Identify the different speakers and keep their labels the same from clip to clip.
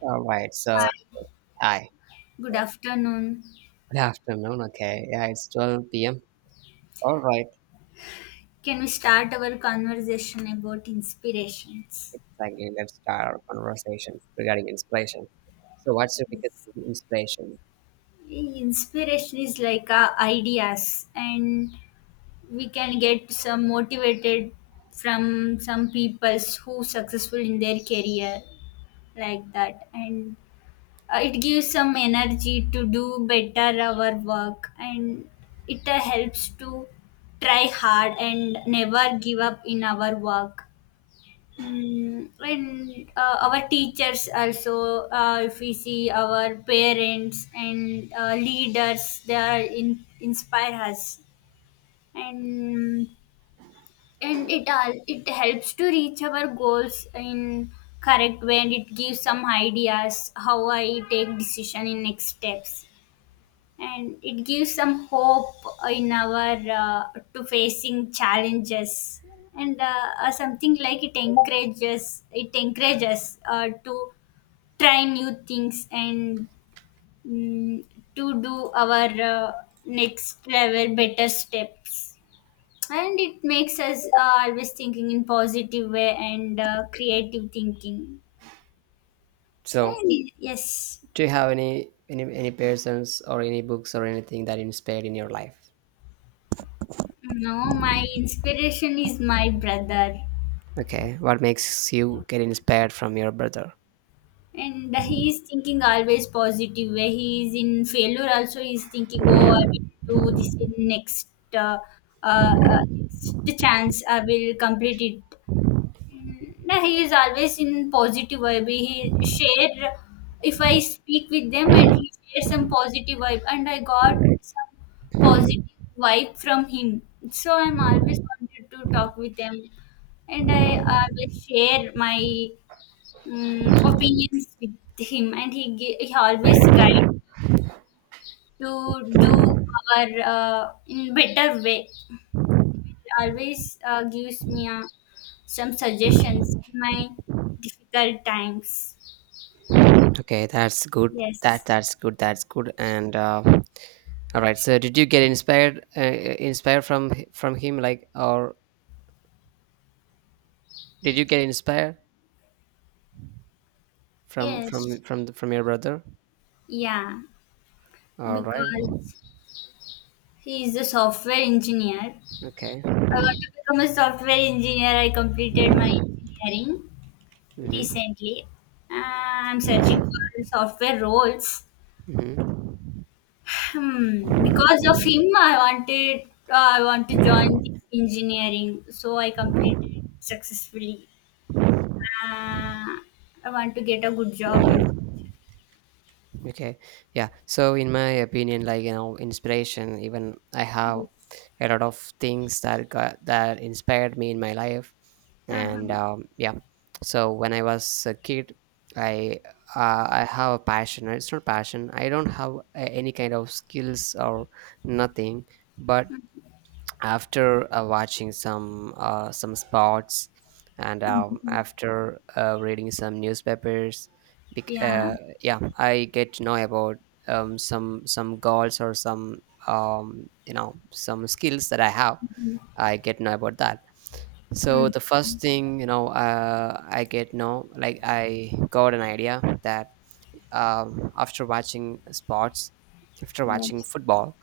Speaker 1: All right. So,
Speaker 2: Hi,
Speaker 1: hi.
Speaker 2: good afternoon.
Speaker 1: Good afternoon. Okay. Yeah, it's 12 p.m. All right.
Speaker 2: Can we start our conversation about inspirations?
Speaker 1: Exactly. Let's start our conversation regarding inspiration. So, what's your biggest inspiration?
Speaker 2: Inspiration is like ideas, and we can get some motivated from some people who successful in their career like that, and it gives some energy to do better our work, and it helps to try hard and never give up in our work. Mm, and our teachers also, if we see our parents and leaders they are in, inspire us, and and it all, it helps to reach our goals in correct way, and it gives some ideas how I take decision in next steps, and it gives some hope in our to facing challenges, and something like it encourages, it encourages to try new things and mm, to do our next level better steps, and it makes us always thinking in positive way and creative thinking
Speaker 1: So,
Speaker 2: and yes.
Speaker 1: do you have any persons or any books or anything that inspired in your life?
Speaker 2: No, my inspiration is my brother.
Speaker 1: Okay. What makes you get inspired from your brother?
Speaker 2: And he is thinking always positive. Where he is in failure, also he is thinking, "Oh, I will do this in next uh, uh, uh, next chance. I will complete it." Mm, nah, he is always in positive vibe. He share if I speak with them, and he share some positive vibe, and I got some positive vibe from him. So I'm always wanted to talk with them, and I always share my mm, opinions with him, and he always guide to do our in better way. He always gives me some suggestions in my difficult times.
Speaker 1: Okay, that's good. That
Speaker 2: Yes,
Speaker 1: that's good. That's good. And all right. So, did you get inspired inspired from him, like, or did you get inspired? From
Speaker 2: yes,
Speaker 1: from from the, from your brother?
Speaker 2: yeah,
Speaker 1: All right.
Speaker 2: because he is a software engineer. I
Speaker 1: Okay.
Speaker 2: want to become a software engineer. I completed my engineering
Speaker 1: Mm-hmm.
Speaker 2: recently. Uh, I'm searching for software roles.
Speaker 1: Mm-hmm.
Speaker 2: Hmm, because of him, I want to join the engineering, so I completed successfully. Uh, I want to get a good job in.
Speaker 1: Okay. Yeah. So in my opinion, like, you know, inspiration. Even I have
Speaker 2: Yes.
Speaker 1: a lot of things that got that inspired me in my life, and
Speaker 2: Uh-huh.
Speaker 1: yeah. So when I was a kid, I I have a passion. It's not passion. I don't have a, any kind of skills or nothing, but after watching some sports and
Speaker 2: Mhm.
Speaker 1: after reading some newspapers bec-
Speaker 2: Yeah.
Speaker 1: uh, yeah, I get to know about some goals or some you know, some skills that I have.
Speaker 2: Mhm.
Speaker 1: I get to know about that. So
Speaker 2: Mm.
Speaker 1: the first thing, you know, I get know, like, I got an idea that after watching sports, after watching
Speaker 2: Yes.
Speaker 1: football,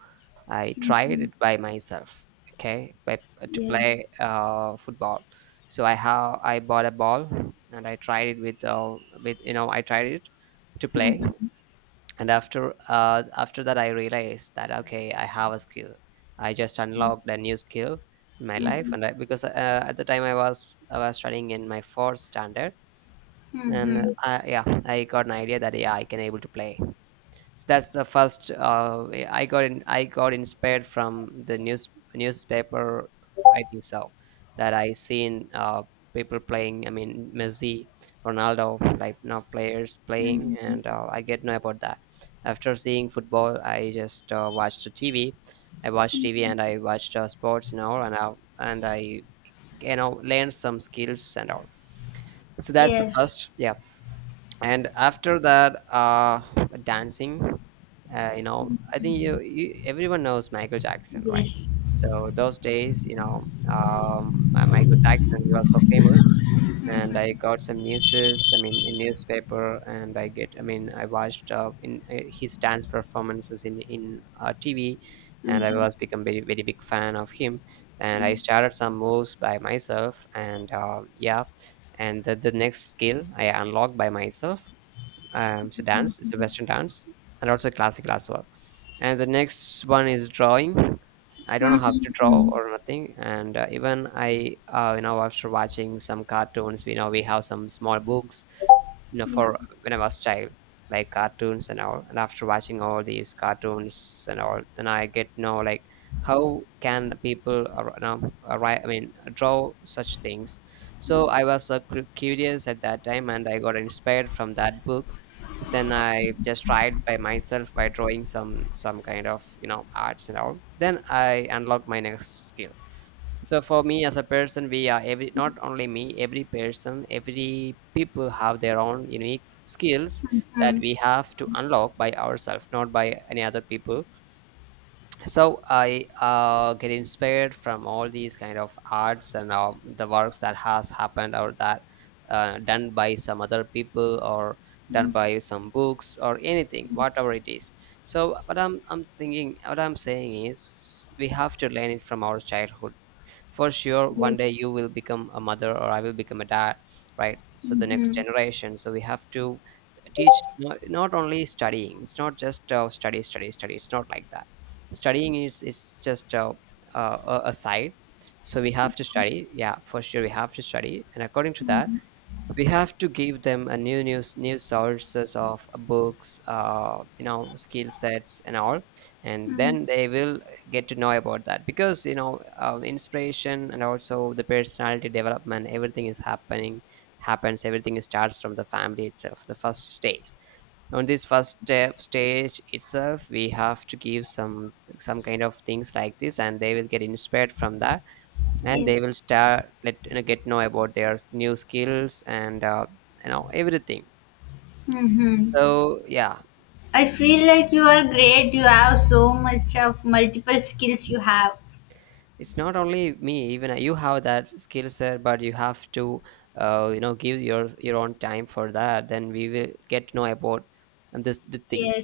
Speaker 1: I tried
Speaker 2: Mhm.
Speaker 1: it by myself. Okay, by, to
Speaker 2: Yes.
Speaker 1: play football. So I bought a ball and I tried it with with, you know, I tried it to play,
Speaker 2: Mhm.
Speaker 1: and after that I realized that okay, I have a skill. I just unlocked a
Speaker 2: Yes.
Speaker 1: new skill in my life.
Speaker 2: Mhm.
Speaker 1: And I, because at the time I was studying in my fourth standard, and
Speaker 2: Mhm.
Speaker 1: yeah, I got an idea that yeah, I can able to play. So that's the first way I got in, I got inspired from the newspaper. I think so, that I seen people playing. I mean, Messi, Ronaldo, like, now players playing,
Speaker 2: Mhm.
Speaker 1: and I get know about that. After seeing football, I just watched the TV. I watched TV and I watched sports now, and I you know, learned some skills and all. So that's the
Speaker 2: Yes.
Speaker 1: first, yeah. And after that, dancing. You know, I think you everyone knows Michael Jackson, right?
Speaker 2: Yes.
Speaker 1: So those days, you know, Michael Jackson, he was so famous, and I got some newses. I mean, in newspaper, and I get. I mean, I watched in his dance performances in TV, and I
Speaker 2: Mhm.
Speaker 1: was become very big fan of him. And
Speaker 2: Yeah.
Speaker 1: I started some moves by myself, and yeah, and the next skill I unlocked by myself. It's a dance. It's a
Speaker 2: Mhm.
Speaker 1: Western dance, and also classical as well. And the next one is drawing. I don't know how to draw
Speaker 2: Mhm.
Speaker 1: or nothing. And even I, you know, after watching some cartoons, we know we have some small books, you know,
Speaker 2: Yeah.
Speaker 1: for when I was child, like cartoons and all. And after watching all these cartoons and all, then I get to know like how can people you know, write, I mean, draw such things. So I was curious at that time, and I got inspired from that book. Then I just tried by myself by drawing some kind of, you know, arts and all. Then I unlocked my next skill. So for me as a person, we are every, not only me, every person, every people have their own unique skills that
Speaker 2: Mhm.
Speaker 1: we have to unlock by ourselves, not by any other people. So I get inspired from all these kind of arts and the works that has happened or that done by some other people or done by some books or anything,
Speaker 2: Mhm.
Speaker 1: whatever it is. So what I'm thinking, what I'm saying is, we have to learn it from our childhood. For sure, one
Speaker 2: Yes.
Speaker 1: day you will become a mother or I will become a dad, right? So the next
Speaker 2: Mm-hmm.
Speaker 1: generation, so we have to teach, not only studying. It's not just study study study. It's not like that. Studying is, it's just a side. So we have to study, yeah, for sure, we have to study, and according to that,
Speaker 2: Mm-hmm.
Speaker 1: we have to give them a new news, new sources of books, you know, skill sets and all. And then they will get to know about that, because you know, inspiration and also the personality development, everything is happening happens. Everything starts from the family itself, the first stage. On this first step stage itself, we have to give some kind of things like this, and they will get inspired from that, and they
Speaker 2: Yes.
Speaker 1: will start, let you know, get know about their new skills and you know, everything.
Speaker 2: Mm-hmm.
Speaker 1: So yeah,
Speaker 2: I feel like you are great. You have so much of multiple skills you have.
Speaker 1: it's not only me, even I- you have that skill set, but you have to you know, give your own time for that, then we will get to know about this the things.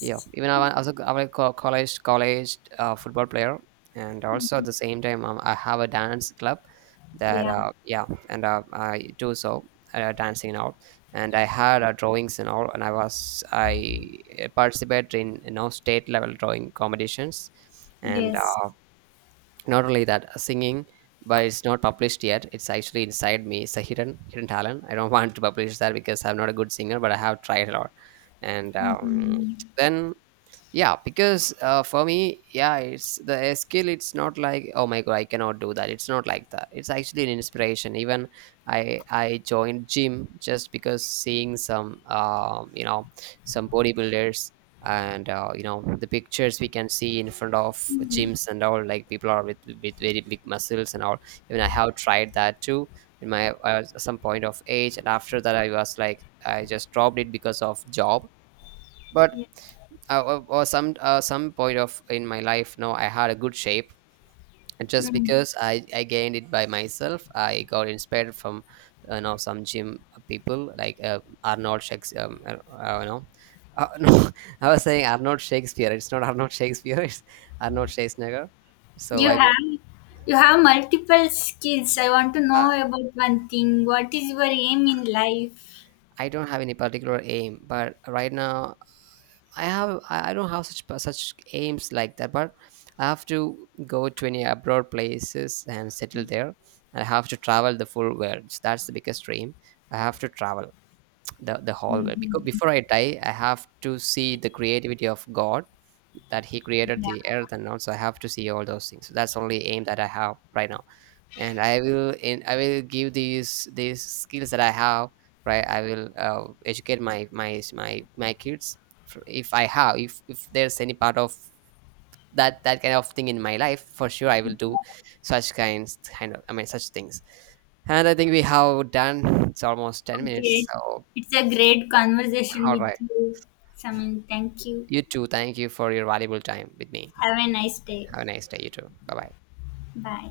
Speaker 1: Yeah, even I was a college football player, and also at the same time I have a dance club that
Speaker 2: Yeah.
Speaker 1: yeah, and I do so dancing and all, and I had drawings and all, and I participated in, you know, state level drawing competitions, and
Speaker 2: Yes.
Speaker 1: not only that, singing. But it's not published yet. It's actually inside me. It's a hidden talent. I don't want to publish that because I'm not a good singer, but I have tried a lot. And
Speaker 2: Mm-hmm.
Speaker 1: then yeah, because for me, yeah, it's the skill. It's not like, oh my god, I cannot do that. It's not like that. It's actually an inspiration. Even I joined gym just because seeing some you know, some bodybuilders and you know, the pictures we can see in front of gyms and all, like people are with very big muscles and all. Even I have tried that too in my some point of age, and after that I was like, I just dropped it because of job, but
Speaker 2: Yeah.
Speaker 1: or some some point of in my life now, I had a good shape. And just
Speaker 2: Mm.
Speaker 1: because I gained it by myself, I got inspired from, you know, some gym people like Arnold Shakespeare, I don't, I don't know, no, I was saying Arnold Shakespeare. It's not Arnold Shakespeare. It's Arnold Schwarzenegger. So
Speaker 2: You
Speaker 1: I go.
Speaker 2: have, you have multiple skills. I want to
Speaker 1: Uh,
Speaker 2: know about one thing. What is your aim in life?
Speaker 1: I don't have any particular aim, but right now I don't have such such aims like that, but I have to go to any abroad places and settle there. I have to travel the full world. So that's the biggest dream. I have to travel the whole world, because
Speaker 2: Mm-hmm.
Speaker 1: before I die, I have to see the creativity of God, that He created
Speaker 2: Yeah.
Speaker 1: the earth, and also I have to see all those things. So that's the only aim that I have right now, and I will give these skills that I have, right? I will educate my my kids. If I have, if there's any part of that that kind of thing in my life, for sure I will do such kind of, I mean, such things. And I think we have done, it's almost 10
Speaker 2: Okay.
Speaker 1: minutes, so
Speaker 2: It's a great conversation
Speaker 1: all
Speaker 2: with
Speaker 1: right,
Speaker 2: you, Samin. Thank you.
Speaker 1: you too, thank you for your valuable time with me.
Speaker 2: Have a nice day.
Speaker 1: Have a nice day. You too. Bye bye.
Speaker 2: 拜。